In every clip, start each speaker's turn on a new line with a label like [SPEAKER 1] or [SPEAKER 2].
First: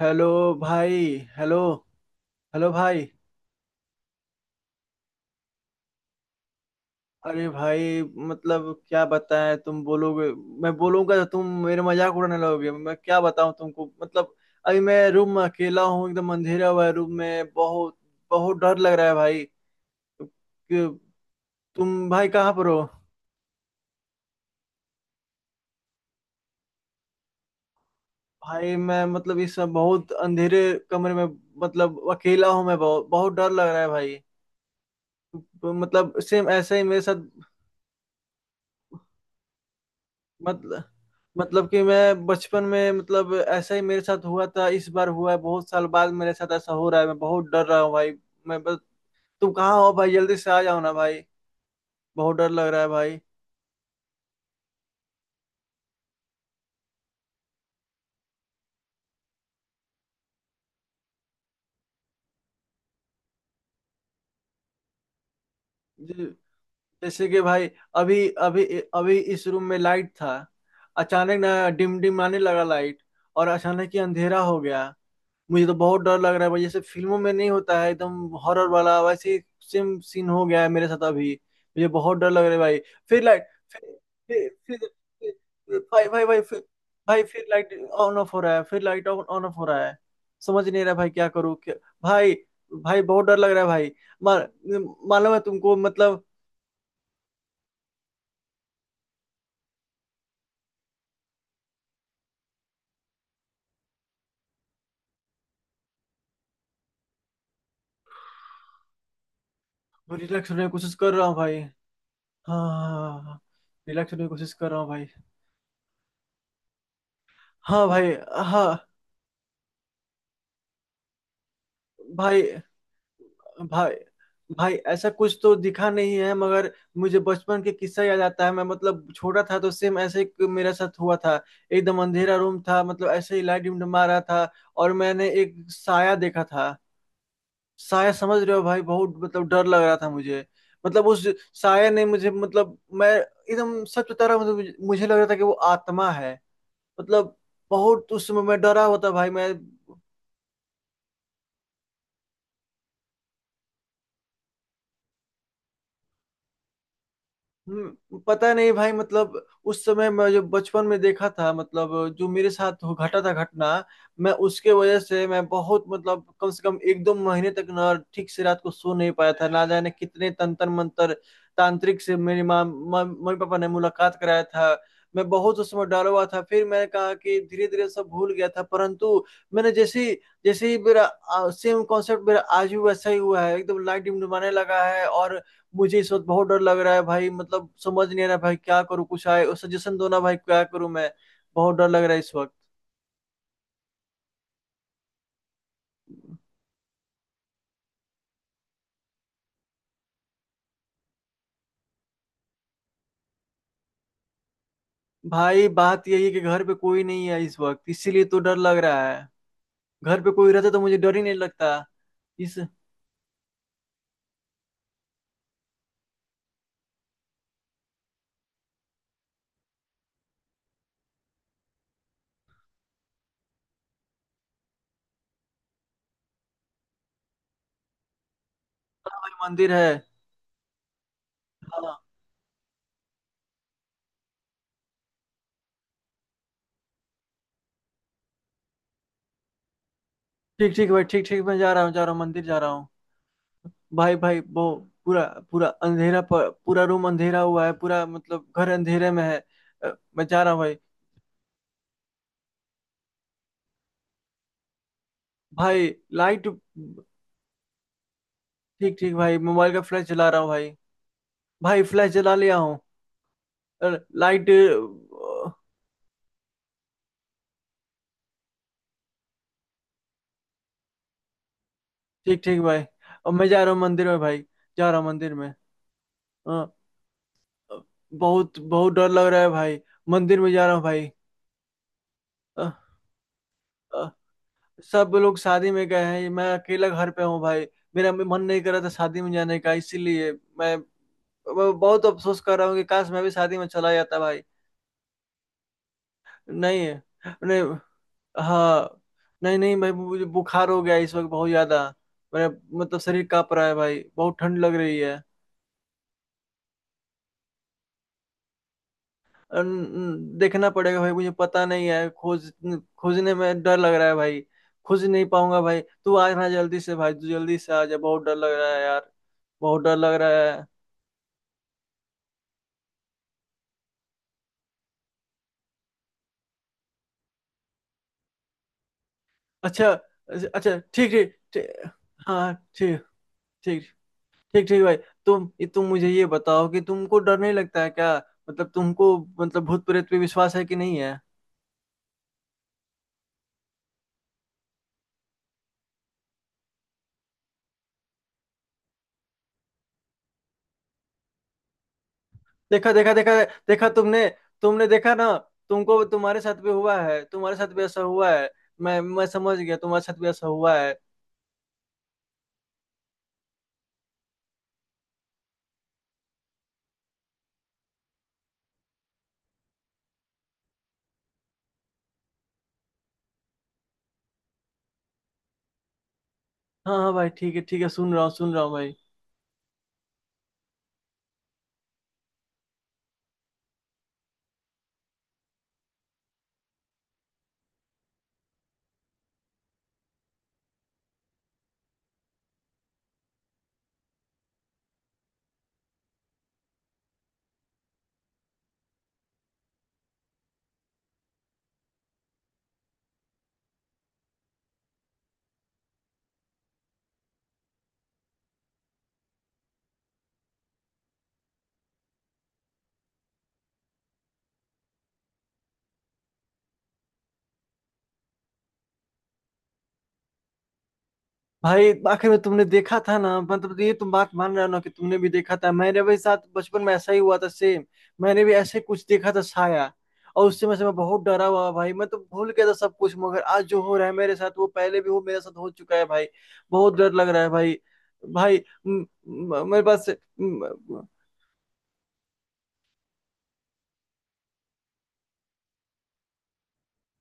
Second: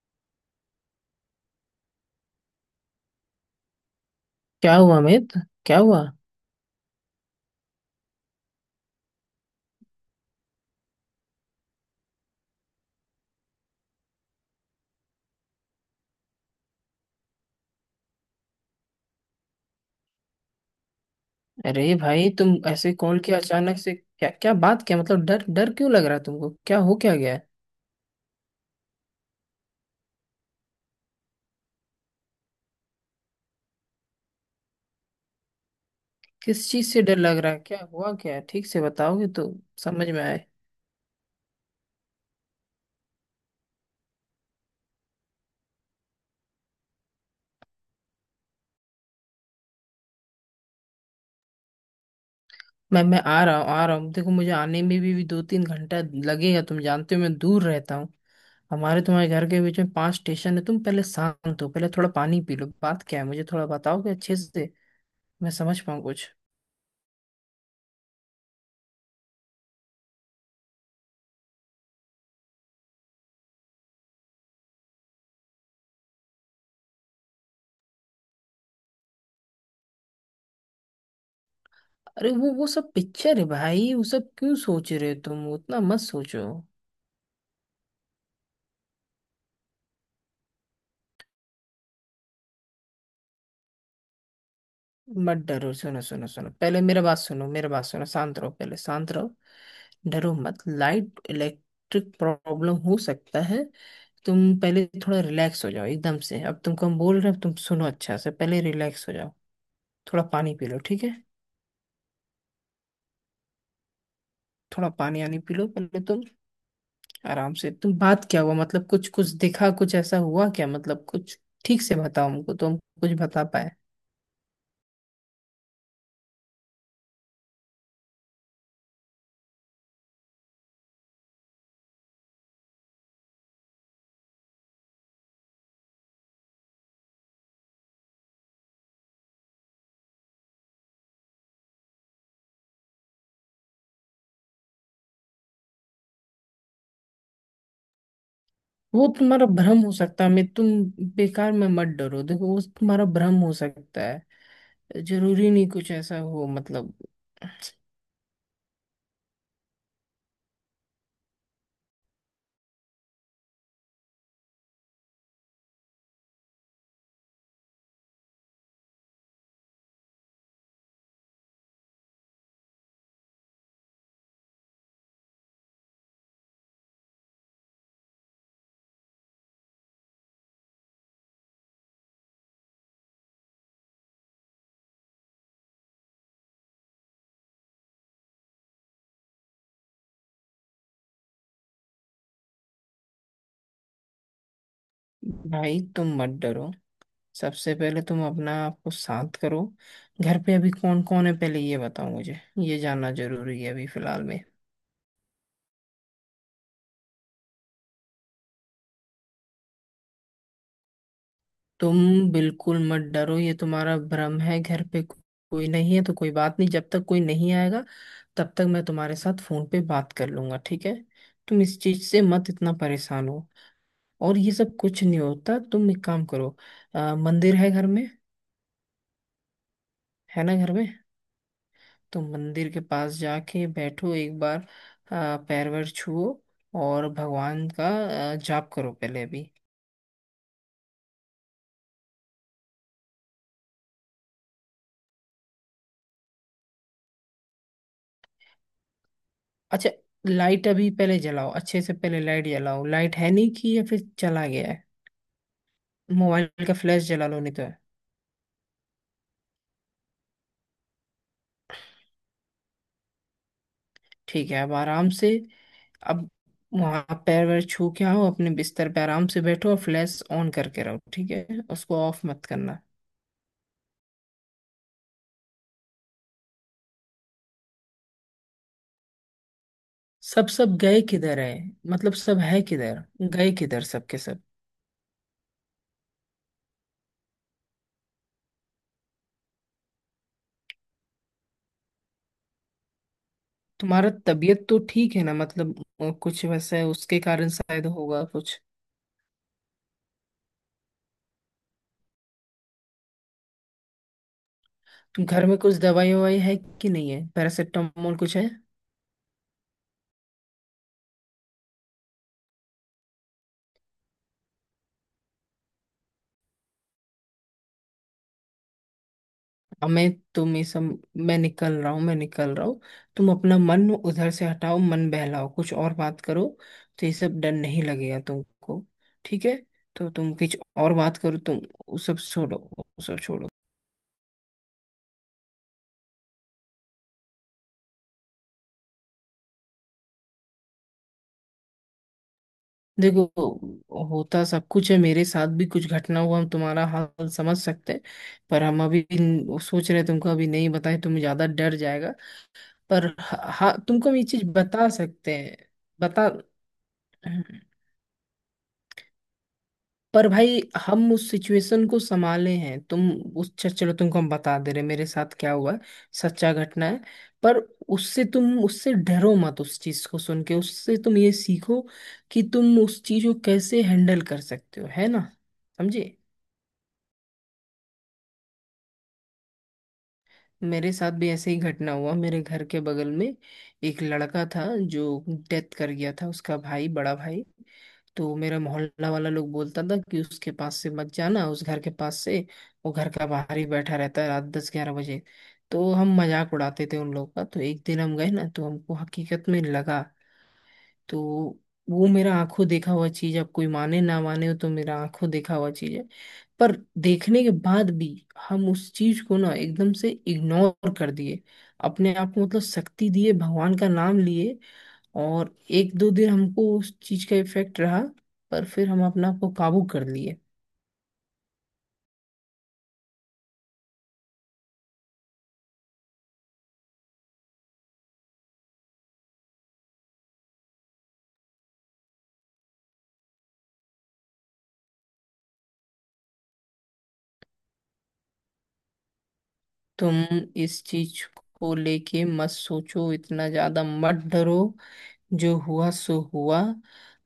[SPEAKER 1] Hello भाई। Hello. Hello भाई।
[SPEAKER 2] क्या हुआ अमित? क्या हुआ?
[SPEAKER 1] अरे भाई, मतलब क्या बताएं? तुम बोलोगे, मैं बोलूंगा तो तुम मेरे मजाक उड़ाने लगोगे। मैं क्या बताऊं तुमको मतलब। अभी मैं रूम में अकेला हूँ, एकदम अंधेरा हुआ है रूम में, बहुत बहुत डर लग रहा है भाई। कि- तुम
[SPEAKER 2] अरे
[SPEAKER 1] भाई
[SPEAKER 2] भाई,
[SPEAKER 1] कहाँ
[SPEAKER 2] तुम
[SPEAKER 1] पर हो?
[SPEAKER 2] ऐसे कॉल किया अचानक से, क्या क्या बात, क्या मतलब, डर डर क्यों लग रहा है तुमको? क्या हो क्या गया है?
[SPEAKER 1] भाई मैं मतलब इस समय बहुत अंधेरे कमरे में मतलब अकेला हूँ, मैं बहुत बहुत डर लग रहा है भाई। मतलब सेम
[SPEAKER 2] किस
[SPEAKER 1] ऐसा ही
[SPEAKER 2] चीज
[SPEAKER 1] मेरे
[SPEAKER 2] से डर
[SPEAKER 1] साथ
[SPEAKER 2] लग रहा है? क्या हुआ क्या है? ठीक से बताओगे तो समझ में आए।
[SPEAKER 1] मतलब। मतलब कि मैं बचपन में मतलब ऐसा ही मेरे साथ हुआ था, इस बार हुआ है बहुत साल बाद, मेरे साथ ऐसा हो रहा है, मैं बहुत डर रहा हूँ भाई। मैं बस तुम कहाँ हो भाई? जल्दी से आ जाओ ना भाई, बहुत डर लग रहा है
[SPEAKER 2] मैं
[SPEAKER 1] भाई।
[SPEAKER 2] आ रहा हूँ, आ रहा हूँ। देखो, मुझे आने में भी 2-3 घंटा लगेगा। तुम जानते हो मैं दूर रहता हूँ। हमारे तुम्हारे घर के बीच में पांच स्टेशन है। तुम पहले शांत हो, पहले थोड़ा पानी पी लो। बात क्या है मुझे थोड़ा बताओगे अच्छे से, मैं समझ पाऊँ कुछ।
[SPEAKER 1] ज- जैसे कि भाई, अभी अभी अभी इस रूम में लाइट था, अचानक ना डिम डिम आने लगा लाइट, और अचानक ही अंधेरा हो गया। मुझे तो बहुत डर लग रहा है भाई। जैसे फिल्मों में नहीं होता है एकदम हॉरर वाला, वैसे ही सेम सीन हो गया है मेरे साथ अभी। मुझे बहुत डर
[SPEAKER 2] अरे
[SPEAKER 1] लग
[SPEAKER 2] वो
[SPEAKER 1] रहा है
[SPEAKER 2] वो
[SPEAKER 1] भाई।
[SPEAKER 2] सब
[SPEAKER 1] फिर
[SPEAKER 2] पिक्चर है
[SPEAKER 1] लाइट,
[SPEAKER 2] भाई।
[SPEAKER 1] फिर
[SPEAKER 2] वो सब
[SPEAKER 1] फिर
[SPEAKER 2] क्यों
[SPEAKER 1] फिर
[SPEAKER 2] सोच रहे हो तुम? उतना मत
[SPEAKER 1] भाई भाई भाई
[SPEAKER 2] सोचो।
[SPEAKER 1] फिर, भाई फिर लाइट ऑन ऑफ हो रहा है, फिर लाइट ऑन ऑन ऑफ हो रहा है। समझ नहीं रहा भाई क्या करूँ क्या? भाई भाई बहुत डर लग रहा है भाई। मा, मालूम
[SPEAKER 2] मत
[SPEAKER 1] है
[SPEAKER 2] डरो।
[SPEAKER 1] तुमको
[SPEAKER 2] सुनो
[SPEAKER 1] मतलब।
[SPEAKER 2] सुनो सुनो, पहले मेरा बात सुनो, मेरा बात सुनो। शांत रहो, पहले शांत रहो। डरो मत। लाइट इलेक्ट्रिक प्रॉब्लम हो सकता है। तुम पहले थोड़ा रिलैक्स हो जाओ एकदम से। अब तुमको हम बोल रहे हैं, अब तुम सुनो अच्छा से, पहले रिलैक्स हो जाओ। थोड़ा
[SPEAKER 1] रिलैक्स
[SPEAKER 2] पानी
[SPEAKER 1] होने
[SPEAKER 2] पी
[SPEAKER 1] की
[SPEAKER 2] लो,
[SPEAKER 1] कोशिश
[SPEAKER 2] ठीक
[SPEAKER 1] कर
[SPEAKER 2] है।
[SPEAKER 1] रहा हूँ भाई। हाँ, रिलैक्स होने की कोशिश कर रहा हूँ
[SPEAKER 2] थोड़ा
[SPEAKER 1] भाई।
[SPEAKER 2] पानी आनी पी लो पहले तुम। आराम से
[SPEAKER 1] हाँ
[SPEAKER 2] तुम,
[SPEAKER 1] भाई।
[SPEAKER 2] बात क्या हुआ?
[SPEAKER 1] हाँ।
[SPEAKER 2] मतलब कुछ कुछ दिखा, कुछ ऐसा हुआ क्या? मतलब कुछ ठीक से बताओ
[SPEAKER 1] भाई
[SPEAKER 2] हमको, तुम कुछ बता पाए।
[SPEAKER 1] भाई भाई ऐसा कुछ तो दिखा नहीं है, मगर मुझे बचपन के किस्सा याद आता है। मैं मतलब छोटा था तो सेम ऐसे ही मेरे साथ हुआ था। एकदम अंधेरा रूम था, मतलब ऐसे ही लाइट डिमडमा रहा था, और मैंने एक साया देखा था। साया, समझ रहे हो भाई? बहुत मतलब डर लग रहा था मुझे मतलब। उस साया ने मुझे मतलब, मैं एकदम सच बता रहा हूँ मतलब, मुझे मुझे लग रहा था कि वो आत्मा है मतलब। बहुत उस समय मैं डरा हुआ
[SPEAKER 2] वो
[SPEAKER 1] था भाई।
[SPEAKER 2] तुम्हारा
[SPEAKER 1] मैं
[SPEAKER 2] भ्रम हो सकता है। मैं तुम बेकार में मत डरो। देखो, वो तुम्हारा भ्रम हो सकता है। जरूरी नहीं कुछ ऐसा हो, मतलब।
[SPEAKER 1] पता नहीं भाई मतलब। उस समय मैं जो बचपन में देखा था मतलब, जो मेरे साथ हो घटा था घटना, मैं उसके वजह से मैं बहुत मतलब कम से कम एक दो महीने तक ना ठीक से रात को सो नहीं पाया था। ना जाने कितने तंत्र मंत्र तांत्रिक से मेरी माँ माँ- मम्मी पापा ने मुलाकात कराया था। मैं बहुत उस समय डरा हुआ था। फिर मैंने कहा कि धीरे धीरे सब भूल गया था, परंतु मैंने जैसे ही मेरा सेम कॉन्सेप्ट मेरा आज भी वैसा ही हुआ है। एकदम लाइट डिमडमाने लगा है, और मुझे इस वक्त बहुत डर लग रहा है भाई। मतलब समझ नहीं आ रहा भाई क्या करूँ? कुछ आए, सजेशन दो ना भाई, क्या करूँ मैं? बहुत डर लग रहा है इस वक्त।
[SPEAKER 2] भाई तुम मत डरो। सबसे पहले तुम अपना आप को शांत करो। घर पे अभी कौन कौन है, पहले ये बताओ मुझे। ये जानना जरूरी है अभी फिलहाल में।
[SPEAKER 1] भाई बात यही है कि घर पे कोई नहीं है इस वक्त, इसीलिए तो डर लग रहा है। घर पे कोई रहता तो मुझे डर ही नहीं लगता।
[SPEAKER 2] तुम
[SPEAKER 1] इस हाँ,
[SPEAKER 2] बिल्कुल मत डरो, ये तुम्हारा भ्रम है। घर पे कोई नहीं है तो कोई बात नहीं। जब तक कोई नहीं आएगा तब तक मैं तुम्हारे साथ फोन पे बात कर लूंगा, ठीक है। तुम इस चीज से मत इतना परेशान हो, और ये सब कुछ नहीं होता। तुम एक काम करो, मंदिर है घर में?
[SPEAKER 1] भाई मंदिर है।
[SPEAKER 2] है ना घर में?
[SPEAKER 1] हाँ।
[SPEAKER 2] तो मंदिर के पास जाके बैठो एक बार। पैर वैर छुओ और भगवान का जाप करो पहले अभी।
[SPEAKER 1] ठीक ठीक भाई, ठीक ठीक, मैं जा रहा हूँ, जा रहा हूँ मंदिर जा रहा हूँ। भाई भाई वो पूरा, पूरा रूम अंधेरा हुआ है, पूरा मतलब घर अंधेरे में है।
[SPEAKER 2] अच्छा,
[SPEAKER 1] मैं जा रहा हूँ
[SPEAKER 2] लाइट
[SPEAKER 1] भाई।
[SPEAKER 2] अभी पहले जलाओ, अच्छे से पहले लाइट जलाओ। लाइट है नहीं कि या फिर चला गया है?
[SPEAKER 1] भाई लाइट।
[SPEAKER 2] मोबाइल का फ्लैश जला लो, नहीं तो है।
[SPEAKER 1] ठीक ठीक भाई, मोबाइल का फ्लैश जला रहा हूँ भाई। भाई फ्लैश जला लिया हूँ।
[SPEAKER 2] ठीक
[SPEAKER 1] लाइट।
[SPEAKER 2] है, अब आराम से, अब वहाँ पैर वैर छू के आओ, अपने बिस्तर पे आराम से बैठो और फ्लैश ऑन करके रहो, ठीक है। उसको ऑफ मत
[SPEAKER 1] ठीक ठीक
[SPEAKER 2] करना।
[SPEAKER 1] भाई, अब मैं जा रहा हूँ मंदिर में भाई। जा रहा हूँ मंदिर में। अ, बहुत बहुत डर लग रहा है भाई। मंदिर
[SPEAKER 2] सब
[SPEAKER 1] में जा
[SPEAKER 2] सब
[SPEAKER 1] रहा हूँ
[SPEAKER 2] गए
[SPEAKER 1] भाई।
[SPEAKER 2] किधर है? मतलब सब है
[SPEAKER 1] अ,
[SPEAKER 2] किधर? गए किधर
[SPEAKER 1] अ,
[SPEAKER 2] सबके सब?
[SPEAKER 1] सब लोग शादी में गए हैं, मैं अकेला घर पे हूँ भाई। मेरा मन नहीं कर रहा था शादी में जाने का, इसीलिए मैं मैं बहुत अफसोस कर रहा हूँ कि काश मैं भी शादी में चला
[SPEAKER 2] तुम्हारा
[SPEAKER 1] जाता भाई।
[SPEAKER 2] तबीयत तो ठीक है ना? मतलब कुछ वैसे
[SPEAKER 1] नहीं।
[SPEAKER 2] उसके कारण
[SPEAKER 1] नहीं।
[SPEAKER 2] शायद होगा कुछ।
[SPEAKER 1] हाँ। नहीं नहीं भाई, मुझे बुखार हो गया इस वक्त बहुत ज्यादा। मेरा मतलब शरीर कांप रहा है भाई, बहुत ठंड लग रही है।
[SPEAKER 2] तुम घर में कुछ दवाई ववाई है कि नहीं है? पैरासिटामोल कुछ है?
[SPEAKER 1] देखना पड़ेगा भाई, मुझे पता नहीं है। खोजने में डर लग रहा है भाई। खोज नहीं पाऊंगा भाई, तू आ रहा जल्दी से भाई, तू जल्दी से आ जा, बहुत डर लग रहा है यार। बहुत
[SPEAKER 2] अब
[SPEAKER 1] डर
[SPEAKER 2] मैं
[SPEAKER 1] लग रहा
[SPEAKER 2] तुम ये
[SPEAKER 1] है।
[SPEAKER 2] सब, मैं निकल रहा हूँ, मैं निकल रहा हूँ। तुम अपना मन उधर से हटाओ, मन बहलाओ कुछ और बात करो तो ये सब डर नहीं लगेगा तुमको, ठीक है।
[SPEAKER 1] अच्छा
[SPEAKER 2] तो तुम
[SPEAKER 1] अच्छा
[SPEAKER 2] कुछ
[SPEAKER 1] अच्छा,
[SPEAKER 2] और
[SPEAKER 1] ठीक
[SPEAKER 2] बात
[SPEAKER 1] ठीक
[SPEAKER 2] करो तुम। वो सब छोड़ो,
[SPEAKER 1] हाँ
[SPEAKER 2] वो
[SPEAKER 1] ठीक।
[SPEAKER 2] सब छोड़ो।
[SPEAKER 1] ठीक। ठीक ठीक भाई। तुम तुम मुझे ये बताओ कि तुमको डर नहीं लगता है क्या? मतलब तुमको मतलब भूत प्रेत पे विश्वास है कि नहीं है?
[SPEAKER 2] देखो, होता सब कुछ है, मेरे साथ भी कुछ घटना हुआ, हम तुम्हारा हाल समझ सकते हैं। पर हम अभी सोच रहे हैं तुमको अभी नहीं बताएं, तुम ज्यादा डर जाएगा।
[SPEAKER 1] देखा
[SPEAKER 2] पर
[SPEAKER 1] देखा देखा।
[SPEAKER 2] हाँ,
[SPEAKER 1] देखा
[SPEAKER 2] तुमको हम ये
[SPEAKER 1] तुमने,
[SPEAKER 2] चीज बता
[SPEAKER 1] तुमने देखा
[SPEAKER 2] सकते
[SPEAKER 1] ना?
[SPEAKER 2] हैं।
[SPEAKER 1] तुमको
[SPEAKER 2] बता।
[SPEAKER 1] तुम्हारे साथ भी हुआ है, तुम्हारे साथ भी ऐसा हुआ है। मैं समझ गया, तुम्हारे साथ
[SPEAKER 2] पर
[SPEAKER 1] भी ऐसा
[SPEAKER 2] भाई,
[SPEAKER 1] हुआ है।
[SPEAKER 2] हम उस सिचुएशन को संभाले हैं। तुम उस चलो तुमको हम बता दे रहे हैं, मेरे साथ क्या हुआ है, सच्चा घटना है। पर उससे तुम उससे डरो मत, उस चीज को सुन के उससे तुम ये सीखो कि तुम उस चीज को कैसे हैंडल कर सकते हो, है ना। समझे।
[SPEAKER 1] हाँ हाँ भाई, ठीक है ठीक है, सुन रहा हूँ भाई।
[SPEAKER 2] मेरे साथ भी ऐसे ही घटना हुआ, मेरे घर के बगल में एक लड़का था जो डेथ कर गया था, उसका भाई, बड़ा भाई। तो मेरा मोहल्ला वाला लोग बोलता था कि उसके पास से मत जाना, उस घर के पास से। वो घर का बाहर ही बैठा रहता है रात 10-11 बजे। तो हम मजाक उड़ाते थे उन लोग का। तो एक दिन हम गए ना, तो हमको हकीकत में लगा। तो वो मेरा आंखों देखा हुआ चीज, आप कोई माने ना माने, हो तो मेरा आंखों देखा हुआ चीज है। पर देखने के बाद भी हम उस चीज को ना एकदम से इग्नोर कर दिए, अपने आप को मतलब शक्ति दिए, भगवान का नाम लिए। और एक दो दिन हमको उस चीज का इफेक्ट रहा। पर फिर हम अपने आप को काबू कर लिए।
[SPEAKER 1] भाई आखिर में तुमने देखा था ना? मतलब ये तुम बात मान रहे हो ना कि तुमने भी देखा था? मेरे भी साथ बचपन में ऐसा ही हुआ था सेम। मैंने भी ऐसे कुछ देखा था साया, और उससे मैं बहुत डरा हुआ भाई। मैं तो भूल गया था सब कुछ, मगर आज जो हो रहा है मेरे साथ, वो पहले भी वो मेरे साथ हो चुका है भाई। बहुत डर लग रहा है भाई। भाई म, म, मेरे पास।
[SPEAKER 2] तुम इस चीज को लेके मत सोचो, इतना ज्यादा मत डरो। जो हुआ सो हुआ।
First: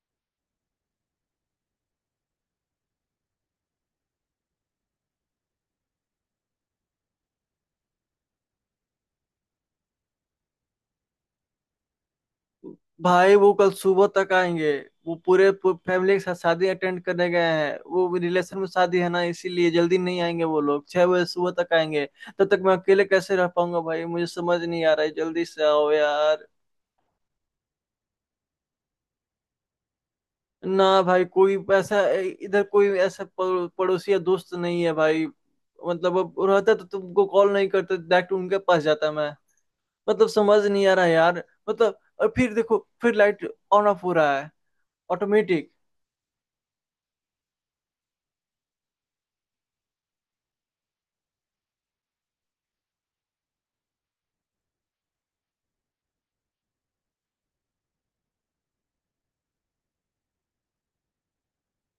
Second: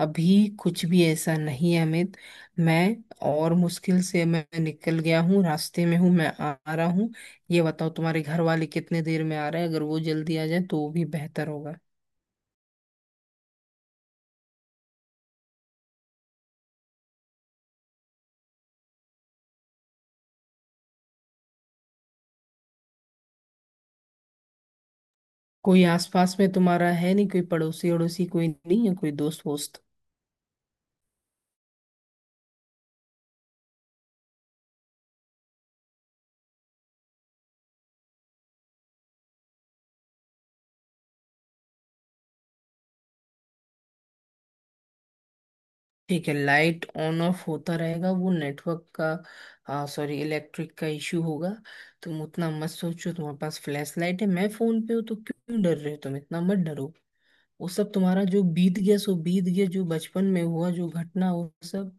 [SPEAKER 2] अभी कुछ भी ऐसा नहीं है अमित। मैं, और मुश्किल से मैं निकल गया हूँ, रास्ते में हूँ, मैं आ आ रहा हूँ। ये बताओ तुम्हारे घर वाले कितने देर में आ रहे हैं? अगर वो जल्दी आ जाए तो वो भी बेहतर होगा।
[SPEAKER 1] भाई वो कल सुबह तक आएंगे, वो पूरे फैमिली के साथ शादी अटेंड करने गए हैं। वो रिलेशन में शादी है ना, इसीलिए जल्दी नहीं आएंगे। वो लोग छह बजे सुबह तक आएंगे। तब तक मैं अकेले कैसे रह पाऊंगा भाई? मुझे समझ नहीं आ रहा है, जल्दी से
[SPEAKER 2] कोई
[SPEAKER 1] आओ
[SPEAKER 2] आसपास
[SPEAKER 1] यार।
[SPEAKER 2] में तुम्हारा है नहीं, कोई पड़ोसी अड़ोसी कोई नहीं है? कोई दोस्त वोस्त?
[SPEAKER 1] ना भाई, कोई ऐसा, इधर कोई ऐसा पड़ोसी या दोस्त नहीं है भाई। मतलब अब रहता तो तुमको कॉल नहीं करते, डायरेक्ट उनके पास जाता मैं। मतलब समझ नहीं आ रहा यार। मतलब, और फिर देखो फिर लाइट ऑन ऑफ हो रहा है ऑटोमेटिक।
[SPEAKER 2] ठीक है, लाइट ऑन ऑफ होता रहेगा, वो नेटवर्क का सॉरी इलेक्ट्रिक का इशू होगा। तुम उतना मत सोचो। तुम्हारे पास फ्लैश लाइट है, मैं फोन पे हूँ, तो क्यों डर रहे हो तुम? इतना मत डरो। वो सब तुम्हारा जो बीत गया सो बीत गया। जो बचपन में हुआ जो घटना, वो सब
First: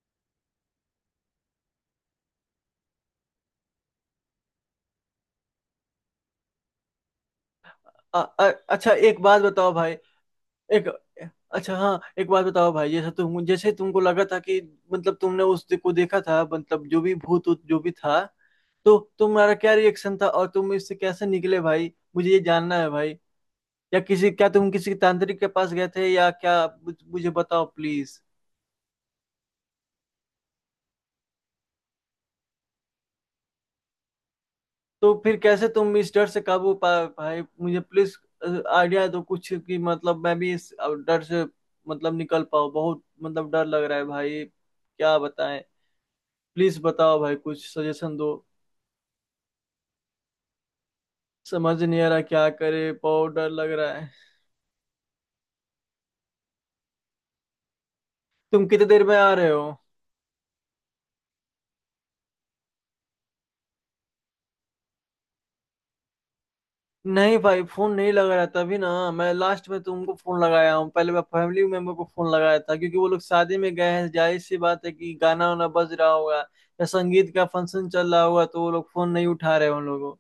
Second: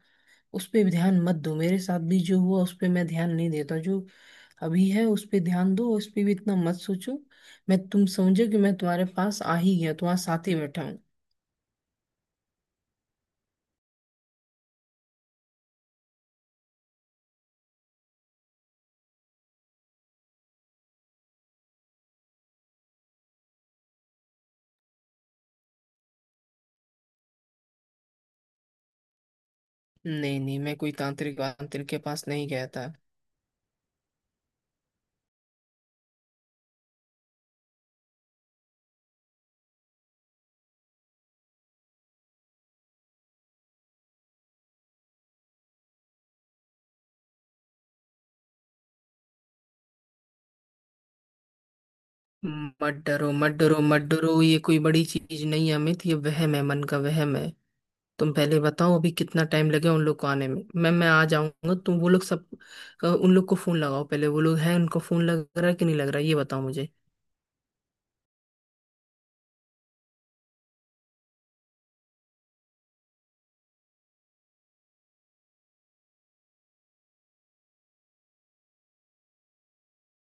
[SPEAKER 2] उस पे ध्यान मत दो। मेरे साथ भी जो हुआ उस पे मैं ध्यान नहीं देता। जो अभी है उस पे ध्यान दो, उस पे भी इतना मत सोचो। मैं तुम समझो कि मैं
[SPEAKER 1] अच्छा
[SPEAKER 2] तुम्हारे
[SPEAKER 1] एक
[SPEAKER 2] पास
[SPEAKER 1] बात
[SPEAKER 2] आ
[SPEAKER 1] बताओ
[SPEAKER 2] ही
[SPEAKER 1] भाई।
[SPEAKER 2] गया, तुम्हारे साथ ही बैठा
[SPEAKER 1] एक,
[SPEAKER 2] हूँ।
[SPEAKER 1] अच्छा हाँ, एक बात बताओ भाई, जैसा तुम जैसे तुमको लगा था कि मतलब तुमने उस को देखा था, मतलब जो भी भूत ऊत जो भी था, तो तुम्हारा क्या रिएक्शन था? और तुम इससे कैसे निकले भाई? मुझे ये जानना है भाई, या किसी क्या तुम किसी तांत्रिक के पास गए थे या क्या? मुझे बताओ प्लीज।
[SPEAKER 2] नहीं नहीं, मैं कोई तांत्रिक वांत्रिक के पास नहीं गया था।
[SPEAKER 1] तो फिर कैसे तुम इस डर से काबू पाए भाई? मुझे प्लीज आइडिया दो कुछ कि मतलब मैं भी इस डर से मतलब निकल पाऊँ। बहुत मतलब डर लग रहा है भाई, क्या बताएं? प्लीज बताओ भाई, कुछ सजेशन दो। समझ नहीं आ रहा क्या करे,
[SPEAKER 2] मत डरो
[SPEAKER 1] बहुत डर
[SPEAKER 2] मत
[SPEAKER 1] लग
[SPEAKER 2] डरो
[SPEAKER 1] रहा
[SPEAKER 2] मत
[SPEAKER 1] है।
[SPEAKER 2] डरो। ये कोई बड़ी चीज नहीं है अमित, ये वहम है, मन का वहम है। तुम पहले
[SPEAKER 1] तुम कितने
[SPEAKER 2] बताओ,
[SPEAKER 1] देर
[SPEAKER 2] अभी
[SPEAKER 1] में आ
[SPEAKER 2] कितना
[SPEAKER 1] रहे हो?
[SPEAKER 2] टाइम लगेगा उन लोग को आने में। मैं आ जाऊंगा। तुम वो लोग सब, उन लोग को फोन लगाओ पहले। वो लोग हैं, उनको फोन लग रहा है कि नहीं लग रहा है, ये बताओ मुझे।
[SPEAKER 1] नहीं भाई फोन नहीं लग रहा, तभी ना मैं लास्ट में तुमको फोन लगाया हूँ। पहले मैं फैमिली मेंबर को फोन लगाया था, क्योंकि वो लोग शादी में गए हैं, जाहिर सी बात है कि गाना वाना बज रहा होगा या संगीत का फंक्शन चल रहा होगा, तो वो लोग फोन नहीं उठा रहे हैं उन लोगों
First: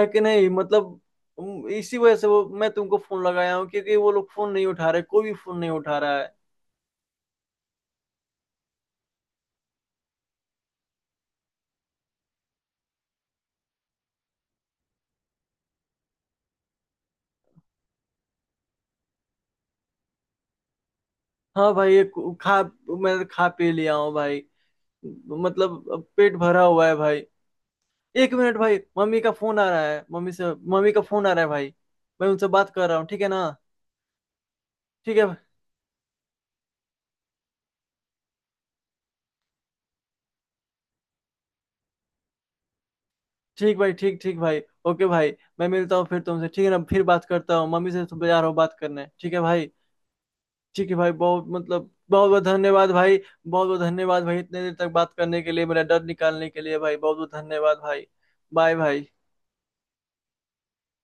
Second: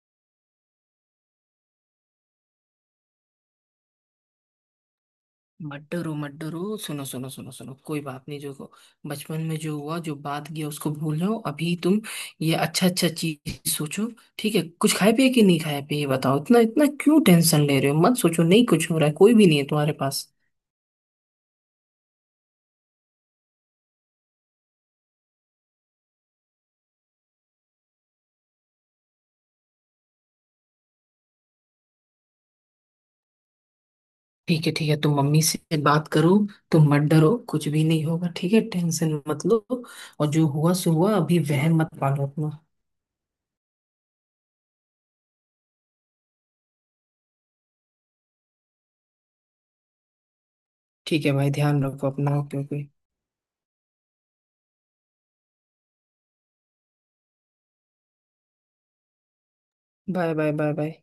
[SPEAKER 1] है कि नहीं मतलब। इसी वजह से वो मैं तुमको फोन लगाया हूँ, क्योंकि वो लोग फोन नहीं उठा रहे, कोई भी फोन नहीं
[SPEAKER 2] मत
[SPEAKER 1] उठा
[SPEAKER 2] डरो
[SPEAKER 1] रहा
[SPEAKER 2] मत
[SPEAKER 1] है।
[SPEAKER 2] डरो, सुनो सुनो सुनो सुनो, कोई बात नहीं। जो बचपन में जो हुआ, जो बात गया उसको भूल जाओ अभी तुम। ये अच्छा अच्छा चीज सोचो। ठीक है, कुछ खाए पिए कि नहीं खाए पिए ये बताओ। इतना इतना क्यों टेंशन ले रहे हो? मत सोचो, नहीं कुछ हो रहा है, कोई भी नहीं है तुम्हारे पास।
[SPEAKER 1] हाँ भाई, ये खा, मैं खा पी लिया हूँ भाई, मतलब अब पेट भरा हुआ है भाई। एक मिनट भाई, मम्मी का फोन आ रहा है, मम्मी से, मम्मी का फोन आ रहा है भाई। मैं उनसे बात कर रहा हूँ, ठीक है ना?
[SPEAKER 2] ठीक है ठीक है, तुम
[SPEAKER 1] ठीक है।
[SPEAKER 2] मम्मी से बात करो। तुम मत डरो, कुछ भी नहीं होगा ठीक है। टेंशन मत लो, और जो हुआ सो हुआ, अभी वहम मत पालो अपना।
[SPEAKER 1] ठीक भाई, ठीक ठीक भाई, ओके भाई, मैं मिलता हूँ फिर तुमसे, ठीक है ना? फिर बात करता हूँ, मम्मी से तो जा रहा हूँ बात करने, ठीक है भाई? ठीक है भाई,
[SPEAKER 2] ठीक है
[SPEAKER 1] बहुत
[SPEAKER 2] भाई, ध्यान
[SPEAKER 1] मतलब
[SPEAKER 2] रखो
[SPEAKER 1] बहुत
[SPEAKER 2] अपना,
[SPEAKER 1] बहुत
[SPEAKER 2] ओके ओके।
[SPEAKER 1] धन्यवाद भाई। बहुत बहुत धन्यवाद भाई, इतने देर तक बात करने के लिए, मेरा डर निकालने के लिए भाई। बहुत बहुत धन्यवाद भाई। बाय भाई।
[SPEAKER 2] Bye bye bye bye.